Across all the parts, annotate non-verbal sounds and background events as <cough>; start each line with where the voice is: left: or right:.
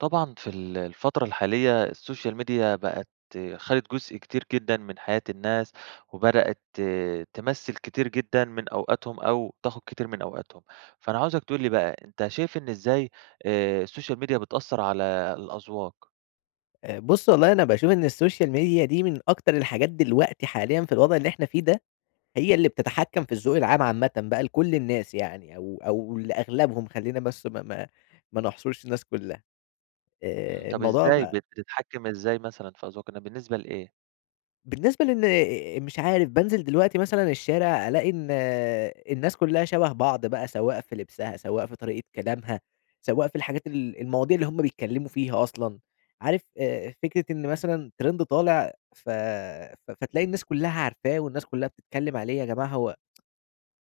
right: طبعًا في ال الفترة الحالية السوشيال ميديا بقت خدت جزء كتير جدًا من حياة الناس، وبدأت ت تمثّل كتير جدًا من أوقاتهم، أو تاخد كتير من أوقاتهم، فأنا عاوزك تقول لي بقى، أنت شايف إن إزاي آآ، السوشيال ميديا بتأثر على الأذواق؟
left: آآ، بُصّ والله أنا باشوف إن السوشيال ميديا دي من أكتر الحاجات دلوقتي حاليًا في الوضع اللي إحنا فيه ده، هي اللي بتتحكم في الذوق العام عامةً بقى, لكُلّ الناس يعني أو أو لأغلبهم خلّينا بس ما ما ما نحصرش الناس كلّها،
right: إمم،
left: آآ،
right: طب
left: الموضوع
right: إزاي
left: بقى
right: بتتحكم إزاي مثلًا في أذواق الن بالنسبة لإيه؟
left: بالنسبة لأن مش عارف بانزل دلوقتي مثلًا الشارع ألاقي إن الناس كلّها شبه بعض بقى، سواء في لبسها، سواء في طريقة كلامها، سواء في الحاجات ال المواضيع اللي هُم بيتكلّموا فيها أصلًا، عارف آآ فكرة إن مثلًا ترند طالع ف ف فتلاقي الناس كلّها عارفاه والناس كلّها بتتكلّم عليه، يا جماعة هو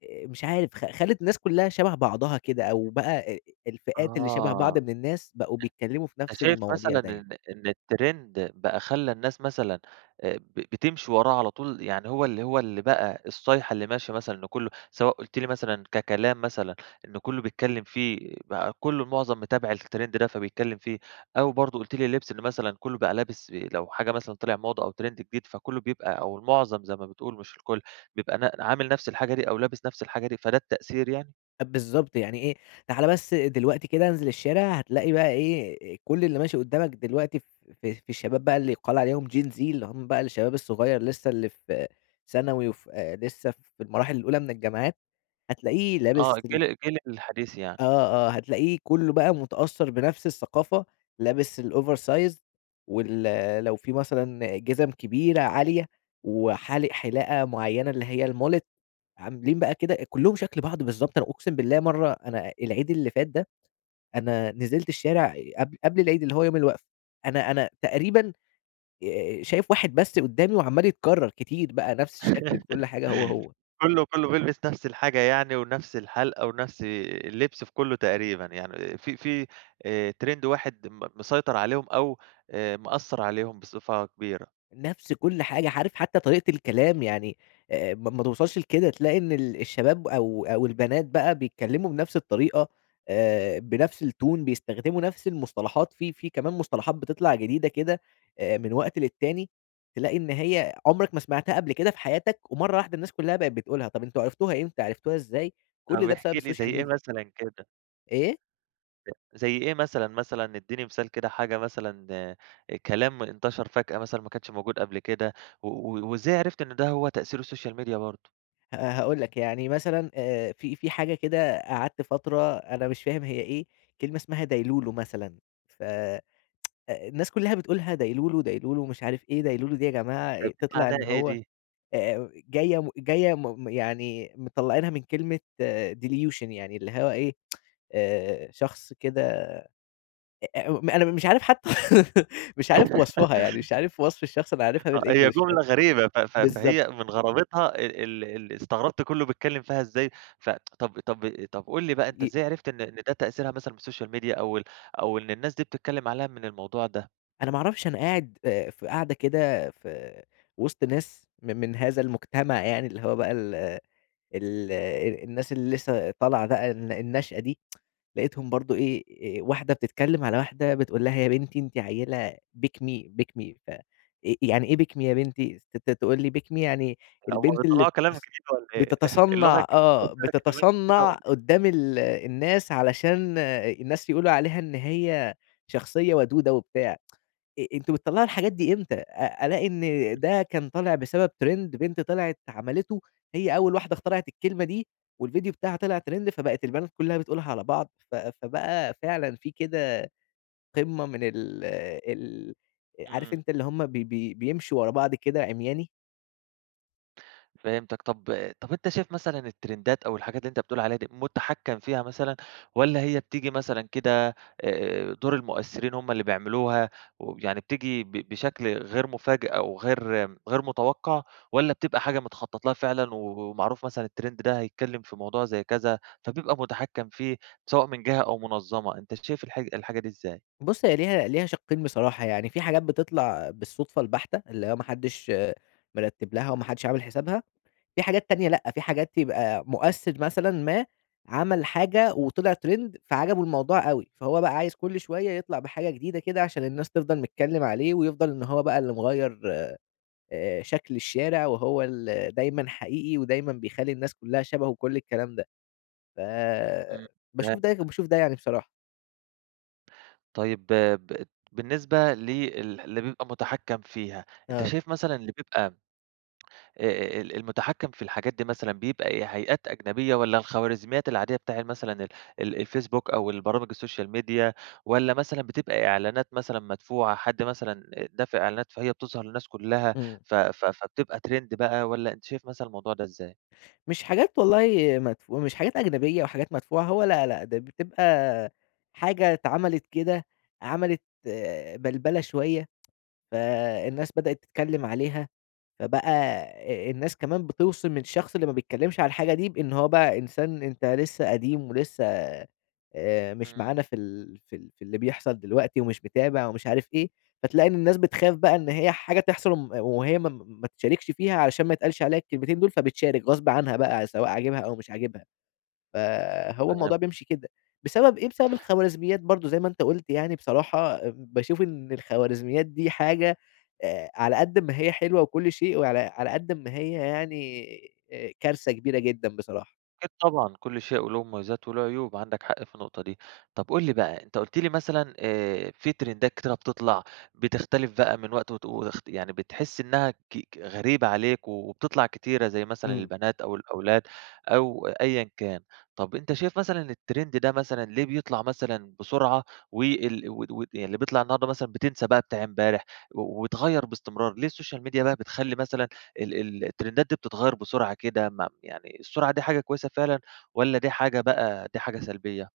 left: <tsk> آآ، مش عارف خ خلت الناس كلّها شبه بعضها كده، أو بقى آآ الفئات اللي شبه بعض
right: آه.
left: من الناس بقوا
right: أن
left: بيتكلّموا في
right: أنت
left: نفس
right: شايف مثلًا
left: المواضيع دايمًا.
right: إن إن الترند بقى خلّى الناس مثلًا آآ ب بتمشي وراه على طول، يعني هو اللي هو اللي بقى الصيحة اللي ماشية مثلًا إن كلّه سواء قلت لي مثلًا ككلام مثلًا إنّه كلّه بيتكلّم فيه، بقى كلّه معظم متابع الترند ده فبيتكلم فيه، أو برضو قلت لي اللبس إنّه مثلًا كلّه بقى لابس لو حاجة مثلًا طلع موضة أو ترند جديد، فكلّه بيبقى أو المعظم زي ما بتقول مش الكُلّ بيبقى ن عامل نَفس الحاجة دي أو لابس نَفس الحاجة دي، فده التأثير يعني؟
left: بالضبط، يعني إيه تعالَ بس دلوقتي كده انزل الشارع، هتلاقي بقى إيه كل اللي ماشي قدّامك دلوقتي في في الشباب بقى اللي يُقال عليهم Gen Z اللي هُم بقى الشباب الصغير لسه اللي في ثانوي وف لسه في المراحل الأولى من الجامعات، هتلاقيه
right: آه،
left: لابس
right: الجيل
left: ال
right: الجيل الحديث يعني.
left: آه، آه هتلاقيه كُلُّه بقى متأثر بنفس الثقافة لابس الOver Size وال لو في مثلًا جزم كبيرة عالية، وحالق حلاقة مُعينة اللي هي الMullet عاملين بقى كده شكل بعض بالضبط، أنا أقسم بالله مرة أنا العيد اللي فات ده، أنا نزلت الشارع قبل قبل العيد اللي هو يوم الوقفة، أنا أنا تقريبًا آآ شايف واحد بس قُدامي وعمّال يتكرر، كتير بقى نفس الشكل بكُلّ حاجة هو،
right: <laughs>
left: هو.
right: كُلُّه، كُلُّه بيلبس نفس الحاجة يعني، ونفس الحَالِقة، ونفس اللِّبس في كُلُذه تقريبًا، يعني في في آآ ترند واحد م مسيطر عليهم أو آآ مأثِّر عليهم بصفة كبيرة.
left: نفس كُلّ حاجة، عارف حتى طريقة الكلام، يعني آآ ما ما توصلّش لكده، تلاقي إن ال الشباب أو أو البنات بقى بيتكلّموا بنفس الطريقة، آآ بنفس الTone بيستخدموا نفس المُصطلحات، في في كمان مُصطلحات بتطلع جديدة كده آآ من وقت للتاني، تلاقي إن هي عمرك ما سمعتها قبل كده في حياتك، ومرة واحدة الناس كُلّها بقت بتقولها، طب أنتم عرفتوها إمتى، عرفتوها إزاي؟
right: طب
left: كل ده
right: احكِ
left: بسبب
right: لي زي
left: السوشيال
right: إيه
left: ميديا.
right: مثلًا كده؟
left: إيه؟
right: زي إيه مثلًا، مثلًا اديني مثال كده، حاجة مثلًا كلام انتشر فجأة مثلًا ما كانش موجود قبل كده، و وازاي عرفت إن ده هو تأثير السوشيال ميديا برضه؟
left: ها هاقول لك يعني مثلًا آآ في في حاجة كده قعدت فترة أنا مش فاهم هي إيه، كلمة اسمها دايلولو مثلًا، ف <tsk> الناس كُلّها بتقولها دايلولو، دايلولو مش عارف إيه دايلولو دي يا جماعة؟
right: طب
left: أ
right: دي
left: تطلع
right: معناها
left: إن
right: إيه
left: هو
right: دي؟
left: آآ جاية م جاية م يعني مطلّعينها من كلمة آآ Delusion يعني اللي هو إيه <tsk> آآ شخص كده أ أ م أنا مش عارف حتى <laughs> مش عارف وصفها، يعني
right: <laughs>
left: مش عارف وصف الشخص أنا عارفها
right: آه، هي
left: بالEnglish فاهم؟
right: جملة غريبة، ف ف
left: بالضبط.
right: فهي من غرابتها ال ال ال استغربت كُلُّه بيتكلّم فيها إزَّاي، ف <tsk> طب طب طب قُل لي بقى أنت
left: ي
right: إزاي عرفت إن إن ده تأثيرها مثلًا من السوشيال ميديا أو ال أو إن الناس دي بتتكلِّم عليها من الموضوع ده؟
left: أنا ما اعرفش، أنا قاعد آآ، في قعدة كده في وسط ناس م من هذا المجتمع يعني، اللي هو بقى ال ال الناس اللي لسه طالعة بقى، الن الناشئة دي، <tsk> لقيتهم برضو إيه واحدة بتتكلم على واحدة بتقول لها يا بنتي أنتِ عيلة pick me ،pick me، ف آآ، يعني إيه pick me يا بنتي؟ ت تقول لي pick me يعني
right: هم
left: البنت اللي
right: بيطلّعوا كلام
left: بتص
right: جديد والّا إيه <chuckles> اللغة.
left: بتتصنَّع، آه بتتصنَّع
right: <unintelligible>
left: قدام ال الناس علشان الناس يقولوا عليها إن هي شخصية ودودة وبتاع، <tsk> أ أنتم بتطلَّعوا الحاجات دي إمتى؟ أ ألاقي إن
right: <chuckles>
left: ده كان طالع بسبب ترند بنت طلعت عملِتُه هي أول واحدة اخترعت الكلمة دي، والفيديو بتاعها طلع ترند، فبقت البنات كلّها بتقولها على بعض، ف فبقى فعلًا في كده قمة من ال ال عارف
right: إمم.
left: أنت اللي هُم ب بي بيمشوا ورا بعض كده عمياني.
right: فهمتك، طب طب أنت شايف مثلًا الترندات أو الحاجات اللي أنت بتقول عليها دي مُتحكَّم فيها مثلًا، والّا هي بتيجي مثلًا كده آآ، دُور المؤثرين هُم اللي بيعملوها ويعني بتيجي ب بشكل غير مفاجئ أو غير غير متوقَّع، والّا بتبقى حاجة متخطط لها فعلًا و ومعروف مثلًا الترند ده هيتكلم في موضوع زي كذا، فبيبقى مُتحكَّم فيه سواء من جهة أو منظَّمة، أنت شايف الح الحاجة دي إزاي؟
left: بُصّ، هي ليها ليها شقِّين بصراحة، يعني فيه حاجات بتطلع بالصدفة البحتة، اللي هو ما حدش مرتب لها، وما حدش عامل حسابها، فيه حاجات تانية لأ، في حاجات تبقى مؤثر مثلًا ما عمل حاجة وطلع ترند فعجبه الموضوع أوي، فهو بقى عايز كُلّ شوية يطلع بحاجة جديدة كده عشان الناس تفضل نتكلم عليه ويفضل إن هو بقى اللي مغيّر آآ، شكل الشارع، وهو ال دايمًا حقيقي، ودايمًا بيخلي الناس كلّها شبهه وكُلّ الكلام ده،
right: إمم
left: فباشوف ده
right: فهمتك.
left: وباشوف ده يعني بصراحة.
right: طيب ب بالنسبة ل ال اللي بيبقى مُتحكّم فيها، أنت
left: آه.
right: شايف مثلًا اللي بيبقى آآ ال المُتحكّم في الحاجات دي مثلًا بيبقى إيه؟ هيئات أجنبية والّا الخوارزميات العادية بتاع مثلًا ال ال الفيسبوك أو البرامج السوشيال ميديا والّا مثلًا بتبقى إعلانات مثلًا مدفوعة. حد مثلًا دافع إعلانات فهي بتظهر للناس كُلّها
left: إمم.
right: ف ف فبتبقى تريند بقى، والّا أنت شايف مثلًا الموضوع ده إزاي؟
left: مش حاجات والله مدفو مش حاجات أجنبية أو حاجات مدفوعة، هو لا، لأ. ده بتبقى حاجة اتعملت كده عملت بَلْبَلة شوية، فالناس بدأت تتكلّم عليها. فبقى أ الناس كمان بتِوصِم الشخص اللي ما بيتكلّمش عن الحاجة دي بإن هو بقى إنسان أنت لسّه قديم، ولسّه آآ مش
right: إمم.
left: معانا في ال في ال في اللي بيحصل دلوقتي ومش متابع ومش عارف إيه. فتلاقي إن الناس بتخاف بقى إن هي حاجة تحصل وم وهي م م ما تشاركش فيها علشان ما يتقالش عليها الكلمتين دول فبتشارك غصب عنها بقى سواء عاجبها أو مش عاجبها. فهو
right: فهمت.
left: الموضوع بيمشي كده. بسبب إيه؟ بسبب الخوارزميات برضه زي ما أنت قُلت يعني بصراحة ام باشوف إن الخوارزميات دي حاجة أ على قد أما هي حلوة وكل شيء وعلى على قد أما هي يعني أ كارثة كبيرة جدًا بصراحة.
right: أكيد طبعًا كل شيء وليه مميزات وليه عيوب عندك حق في النقطة. دي طب قُل لي بقى، أنت قُلت لي مثلًا آآ في تريندات كتيرة بتطلع بتختلف بقى من وقت وت وتخت يعني بتحس إنّها ك ك غريبة عليك و وبتطلع كتيرة زي مثلًا
left: إمم.
right: البنات أو الأولاد أو أيًا كان. طب أنت شايف مثلًا التريند ده مثلًا ليه بيطلع مثلًا بسرعة و ال ود ود يعني اللي بيطلع النهاردة مثلًا بتنْسى بتاع امبارح و ويتغيّر باستمرار؟ ليه السوشيال ميديا بقى بتخلّي مثلًا ال ال التريندات دي بتتغيّر بسرعة كده ما يعني السرعة دي حاجة كويسة فعلًا، والّا دي حاجة بقى دي حاجة سلبية؟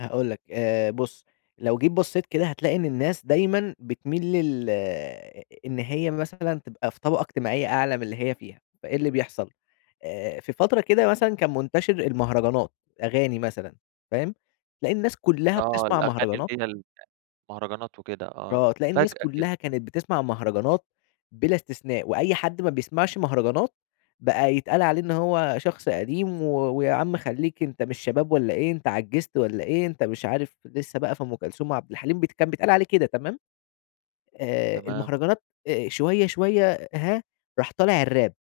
left: هاقول لك، آآ بُص، لو جيت بصّيت كده هتلاقي إن الناس دايمًا بتميل لل إن هي مثلًا تبقى في طبقة اجتماعية أعلى من اللي هي فيها، فإيه اللي بيحصل؟ آآ في فترة كده مثلًا كان منتشر المهرجانات، أغاني مثلًا، فاهم؟ تلاقي الناس كلّها
right: آه،
left: بتسمع
right: الأغاني اللي
left: مهرجانات.
right: هي ال المهرجانات وكده، آه،
left: آه، تلاقي الناس
right: فجأة كده.
left: كلها كانت بتسمع مهرجانات بلا استثناء، وأي حد ما بيسمعش مهرجانات بقى يتقال عليه إن هو شخص قديم، و ويا عم خلّيك أنت مش شباب والّا إيه؟ أنت عجِّزت والّا إيه؟ أنت مش عارف لسه بقى في أم كلثوم وعبد الحليم، بت كان بيتقال عليه كده، تمام؟ آآ
right: تمام.
left: المهرجانات آآ شوية شوية، هاه، راح طالع الراب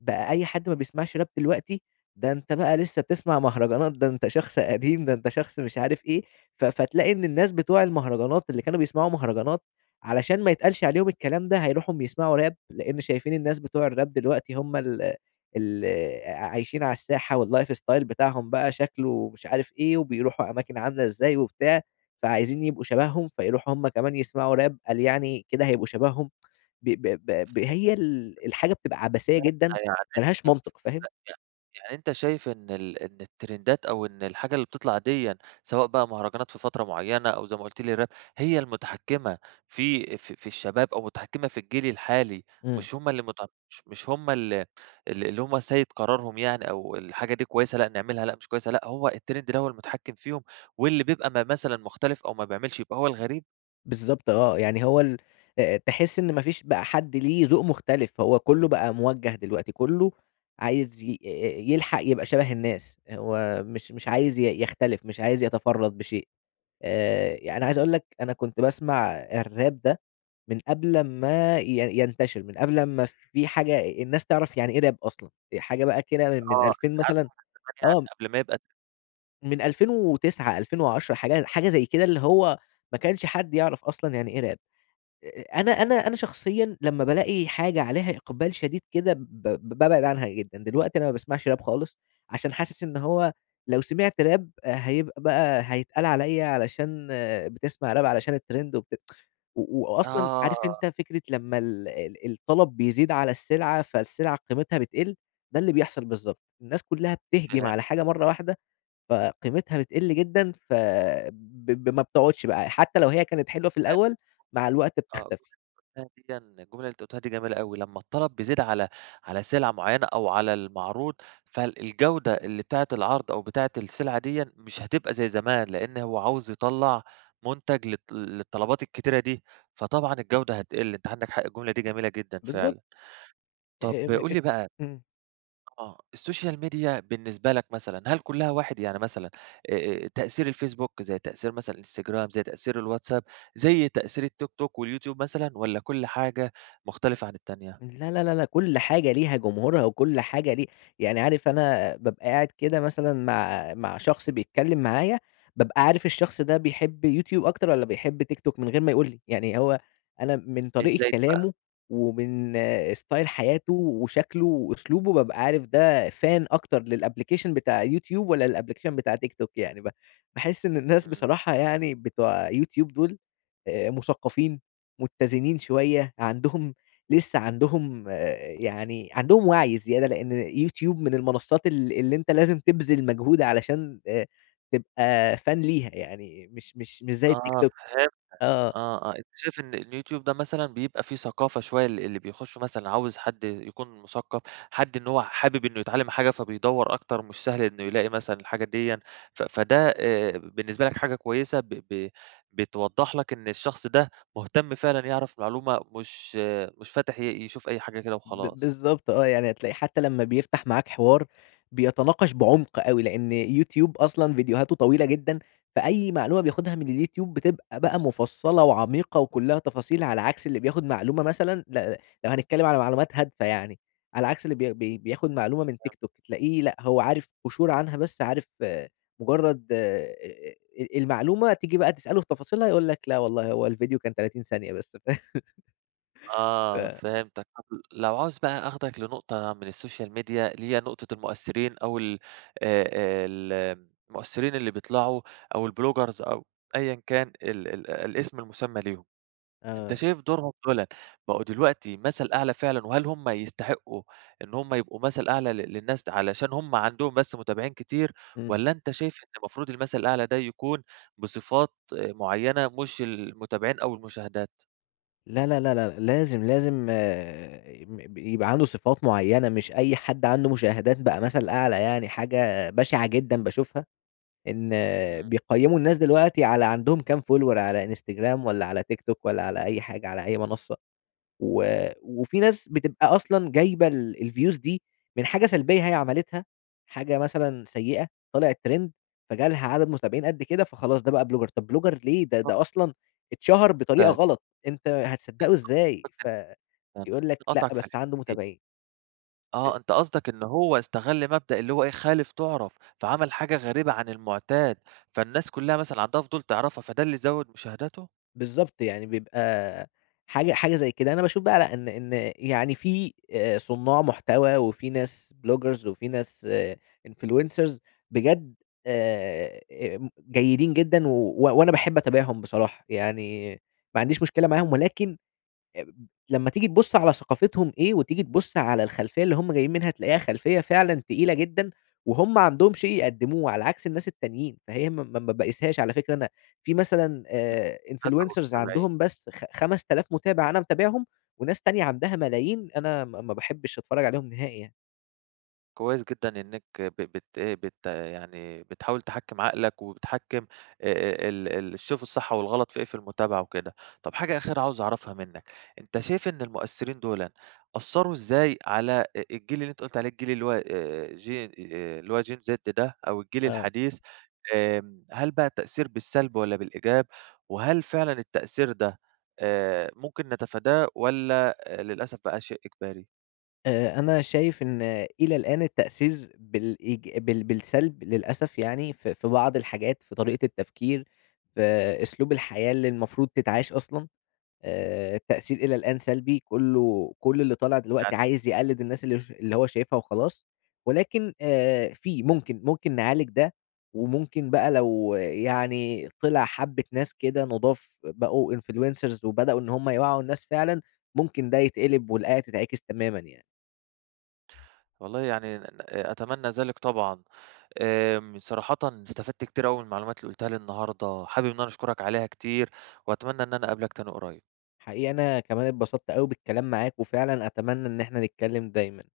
left: بقى أي حد ما بيسمعش راب دلوقتي، ده أنت بقى لسه بتسمع مهرجانات، ده أنت شخص قديم، ده أنت شخص مش عارف إيه؛ ف فتلاقي إن الناس بتوع المهرجانات اللي كانوا بيسمعوا مهرجانات علشان ما يتقالش عليهم الكلام ده، هايروحوا يسمعوا راب؛ لأن شايفين الناس بتوع الراب دلوقتي هُم ال اللي عايشين على الساحة، و الlife style بتاعهم بقى شكله مش عارف إيه، وبيروحوا أماكن عاملة إزاي وبتاع، فعايزين يبقوا شبههم، فيروحوا هُم كمان يسمعوا راب قال يعني كده هيبقوا شبههم، <tsk> ب ب ب ب
right: <unintelligible>
left: هي ال الحاجة بتبقى عبثية جدًا،
right: يعني
left: ما لهاش
right: أنت ف
left: منطق، فاهم؟
right: ي يعني أنت شايف إن ال إن الترندات أو إن الحاجة اللي بتطلع دِيًا، سواء بقى مهرجانات في فترة مُعيّنة، أو زي ما قلت لي راب هي المُتحكمة في في في الشباب، أو مُتحكمة في الجيل الحالي،
left: إمم.
right: مش هُم اللي مت مش مش هُم ال ال اللي هُم سيد قرارهم يعني أو الحاجة دي كويسة لأ نعملها، لأ مش كويسة، لأ، هو التريند اللي هو المتحكم فيهم، واللي بيبقى ما مثلًا مختلف أو ما بيعملش يبقى هو الغريب؟
left: بالضبط آه، يعني هو ال آآ، تحس إن ما فيش بقى حد ليه ذوق مختلف، هو كلّه بقى موجّه دلوقتي، كلّه عايز ي يلحق يبقى شبه الناس، هو مش مش عايز ي يختلف، مش عايز يتفرّد بشيء، آآ، يعني عايز أقول لك أنا كنت باسمع الراب ده من قبل امّا ي ينتشر، من قبل امّا في حاجة الناس تعرف يعني إيه راب أصلًا، في حاجة بقى كده من
right: آه،
left: 2000 مثلًا آه.
right: <unintelligible> قبل ما يبقى ت
left: من 2009، 2010، حاجة حاجة زي كده، اللي هو ما كانش حد يعرف أصلًا يعني إيه راب، أ أنا أنا أنا شخصيًا لمّا بالاقي حاجة عليها إقبال شديد كده ب ب بابعد عنها جدًا، دلوقتي أنا ما باسمعش راب خالص عشان حاسس إن هو لو سمعت راب هيبقى بقى هيتقال عليَّ علشان بتسمع راب علشان الترند، وبت <tsk> و وأصلًا
right: آه.
left: عارف أنت فكرة لمّا ال ال الطلب بيزيد على السلعة، فالسلعة قيمتها بتقل؟ ده اللي بيحصل بالضبط، الناس كلّها بتهجم
right: فهمت.
left: على حاجة مَرّة واحدة فقيمتها بتقل جدًا، فب ب ما بتقعدش بقى حتّى لو هي كانت حلوة في
right: <unintelligible>
left: الأول، مع الوقت
right: آه،
left: بتختفي.
right: الجملة ديًّا الجملة اللي أنت قلتها دي جميلة أوي، لمّا الطلب بيزيد على على سلعة معينة أو على المعروض، فالجودة اللي بتاعة العرض أو بتاعة السلعة ديًّا مش هتبقى زي زمان، لأن هو عاوز يطلّع منتج للط للطلبات الكتيرة دي، فطبعًا الجودة هتقل، أنت عندك حق، الجملة دي جميلة جدًا
left: بالضبط.
right: فعلًا،
left: أ
right: طب
left: أم
right: قُل لي بقى
left: إمم.
right: آه، السوشيال ميديا بالنسبة لك مثلًا هل كلّها واحد؟ يعني مثلًا آآ، تأثير الفيسبوك زي تأثير مثلًا الإنستجرام، زي تأثير الواتساب، زي تأثير التيك توك واليوتيوب مثلًا، والّا كُلّ حاجة مختلفة عن التانية؟
left: لا لا لا لأ، كُلّ حاجة ليها جمهورها، وكُلّ حاجة لي يعني عارف أنا بابقى قاعد كده مثلًا مع مع شخص بيتكلم معايا، بابقى عارف الشخص ده بيحب يوتيوب أكتر، والّا بيحب تيك توك من غير ما يقول لي، يعني هو أنا من طريقة
right: ازاي دي بقى.
left: كلامه، ومن ستايل حياته وشكله وأسلوبه بابقى عارف ده فان أكتر للأبليكيشن بتاع يوتيوب والّا للأبليكيشن بتاع تيك توك يعني، ب باحس إن الناس
right: إمم.
left: بصراحة يعني بتوع يوتيوب دول آآ، مثقفين، متّزنين شوية، عندهم لسه عندهم يعني عندهم وعي زيادة، لأن يوتيوب من المنصات ال اللي أنت لازم تبذل مجهود علشان آآ، تبقى فان ليها يعني، مش مش مش زي التيك
right: آه
left: توك.
right: فهمتك،
left: آه.
right: آه آه، أنت شايف إن اليوتيوب ده مثلًا بيبقى فيه ثقافة شوية، ال اللي بيخشوا مثلًا عاوز حد يكون مثقف، حد إن هو حابب إنه يتعلم حاجة فبيدوّر أكتر، مش سهل إنه يلاقي مثلًا الحاجة ديًّا، ف فده آآ، بالنسبة لك حاجة كويسة، ب ب بتوضح لك إن الشخص ده مهتم فعلًا يعرف معلومة، مش مش فاتح ي يشوف أي حاجة كده
left: ب
right: وخلاص.
left: بالضبط آه، يعني هتلاقي حتّى لمّا بيفتح معاك حوار بيتناقش بعمق أوي، لأن يوتيوب أصلًا فيديوهاته طويلة جدًا، فأي معلومة بياخدها من اليوتيوب بتبقى بقى مُفصَّلة، وعميقة وكلّها تفاصيل، على عكس اللي بياخد معلومة مثلًا ل لو هنتكلم على معلومات هادفة يعني، على عكس اللي بي بي بياخد معلومة من
right: فهمت.
left: تيك توك تلاقيه لأ، هو عارف قُشور عنها بس، عارف مجرد آآ، المعلومة تيجي بقى تسأله في تفاصيلها، يقول لك لا والله هو الفيديو كان 30 ثانية بس. <laughs>
right: آه
left: ف
right: فهمتك، طب لو عاوز بقى آخدك لنقطة من السوشيال ميديا، اللي هي نقطة المؤثرين أو ال آآ، آآ، المؤثرين اللي بيطلعوا أو الbloggers أو أيًا كان ال ال الاسم المسمى ليهم، أنت
left: آه.
right: شايف دورهم دولًا بقوا دلوقتي مثل أعلى فعلًا، وهل هُم يستحقوا إن هُم يبقوا مثل أعلى ل للناس د علشان هُم عندهم بس متابعين كتير،
left: إمم.
right: والّا أنت شايف إن المفروض المثل الأعلى ده يكون بصفات معينة، مش المتابعين أو المشاهدات؟
left: لا لا لا لا، لازم لازم آآ م يبقى عنده صفات مُعيّنة، مش أي حد عنده مشاهدات بقى مثل أعلى، يعني حاجة بشعة جدًا باشوفها إن
right: إمم.
left: بيقيّموا الناس دلوقتي على عندهم كام follower على Instagram والّا على TikTok والّا على أي حاجة، على أي منصة. و وفي ناس بتبقى أصلًا جايبة ال الviews دي من حاجة سلبية هي عَمَلِتها، حاجة مثلًا سيئة طلعت تريند فجالها عدد متابعين قد كده، فخلاص ده بقى بلوجر طب بلوجر ليه؟ ده ده أصلًا اتشهر بطريقة
right: <unintelligible>
left: غلط، أنت هتصدقه إزاي؟ ف
right: <unintelligible> خلّيني
left: يقول لك لأ،
right: أقاطعك فى
left: بس
right: الحتة
left: عنده
right: دي.
left: متابعين. ب
right: آه أنت قصدك إن هو استغل مبدأ اللي هو إيه، خالف تُعرف فعمل حاجة غريبة عن المعتاد، فالناس كلّها مثلًا عندها فضول تعرفها فده اللي زوِد مشاهداته؟
left: بالضبط، يعني بيبقى حاجة حاجة زي كده. أنا باشوف بقى لأ إن إن يعني في آآ صُناع محتوى وفي ناس بلوجرز وفي ناس influencers بجد آآ جيدين جدًا، و وأنا باحب أتابعهم بصراحة، يعني ما عنديش مشكلة معاهم ولكن لمّا تيجي تبُص على ثقافتهم إيه، وتيجي تبُص على الخلفية اللي هُم جايين منها، تلاقيها خلفية فعلًا تقيلة جدًا، وهُم عندهم شيء يقدموه، على عكس الناس التانيين، فهي ما ما ما باقيسهاش على فكرة أنا في مثلًا آآ influencers عندهم بس خ خمسة ألاف مُتابع أنا متابعهم، وناس تانية عندها ملايين أنا ما ما باحبش أتفرج عليهم نهائي يعني.
right: كويس جدًا إنك ب بت بت يعني بتحاول تحكم عقلك وبتحكم آآ، ال ال تشوف الصح والغلط في إيه في المتابعة وكده، طب حاجة أخيرة عاوز أعرفها منك، أنت شايف إن المؤثرين دولًا أثروا إزاي على الجيل اللي أنت قلت عليه، الجيل اللي هو آآ Gen اللي هو Gen Z ده أو الجيل
left: آه.
right: الحديث آآ، هل بقى التأثير بالسلب والّا بالإيجاب؟ وهل فعلًا التأثير ده آآ، ممكن نتفاداه والّا للأسف بقى شيء إجباري؟
left: آآ، أنا شايف إن إلى الآن التأثير بالإيج بال بالسلب للأسف يعني، في في بعض الحاجات في طريقة التفكير، في أسلوب الحياة اللي المفروض تتعاش أصلًا، آآ، التأثير إلى الآن سلبي كلّه كُلّ اللي طالع
right: <unintelligible>
left: دلوقتي عايز يقلد الناس اللي ش اللي هو شايفها وخلاص، ولكن آآ، في ممكن ممكن نعالج ده، وممكن بقى لو يعني طلع حبة ناس كده نضاف بقوا influencers وبدأوا إن هُم يوعّوا الناس فعلًا، ممكن ده يتقلب والآية تتعكس تمامًا يعني.
right: والله يعني ن ن أتمنى ذلك طبعًا، آمم، صراحةً استفدت كتير أوي من المعلومات اللي قلتها لي النهارده، حابب إن أنا أشكرك عليها كتير وأتمنى إن أنا أقابلك تاني قريب.
left: حقيقي أنا كمان اتبسطت أوي بالكلام معاك وفعلًا أتمنى إن إحنا نتكلم دايمًا.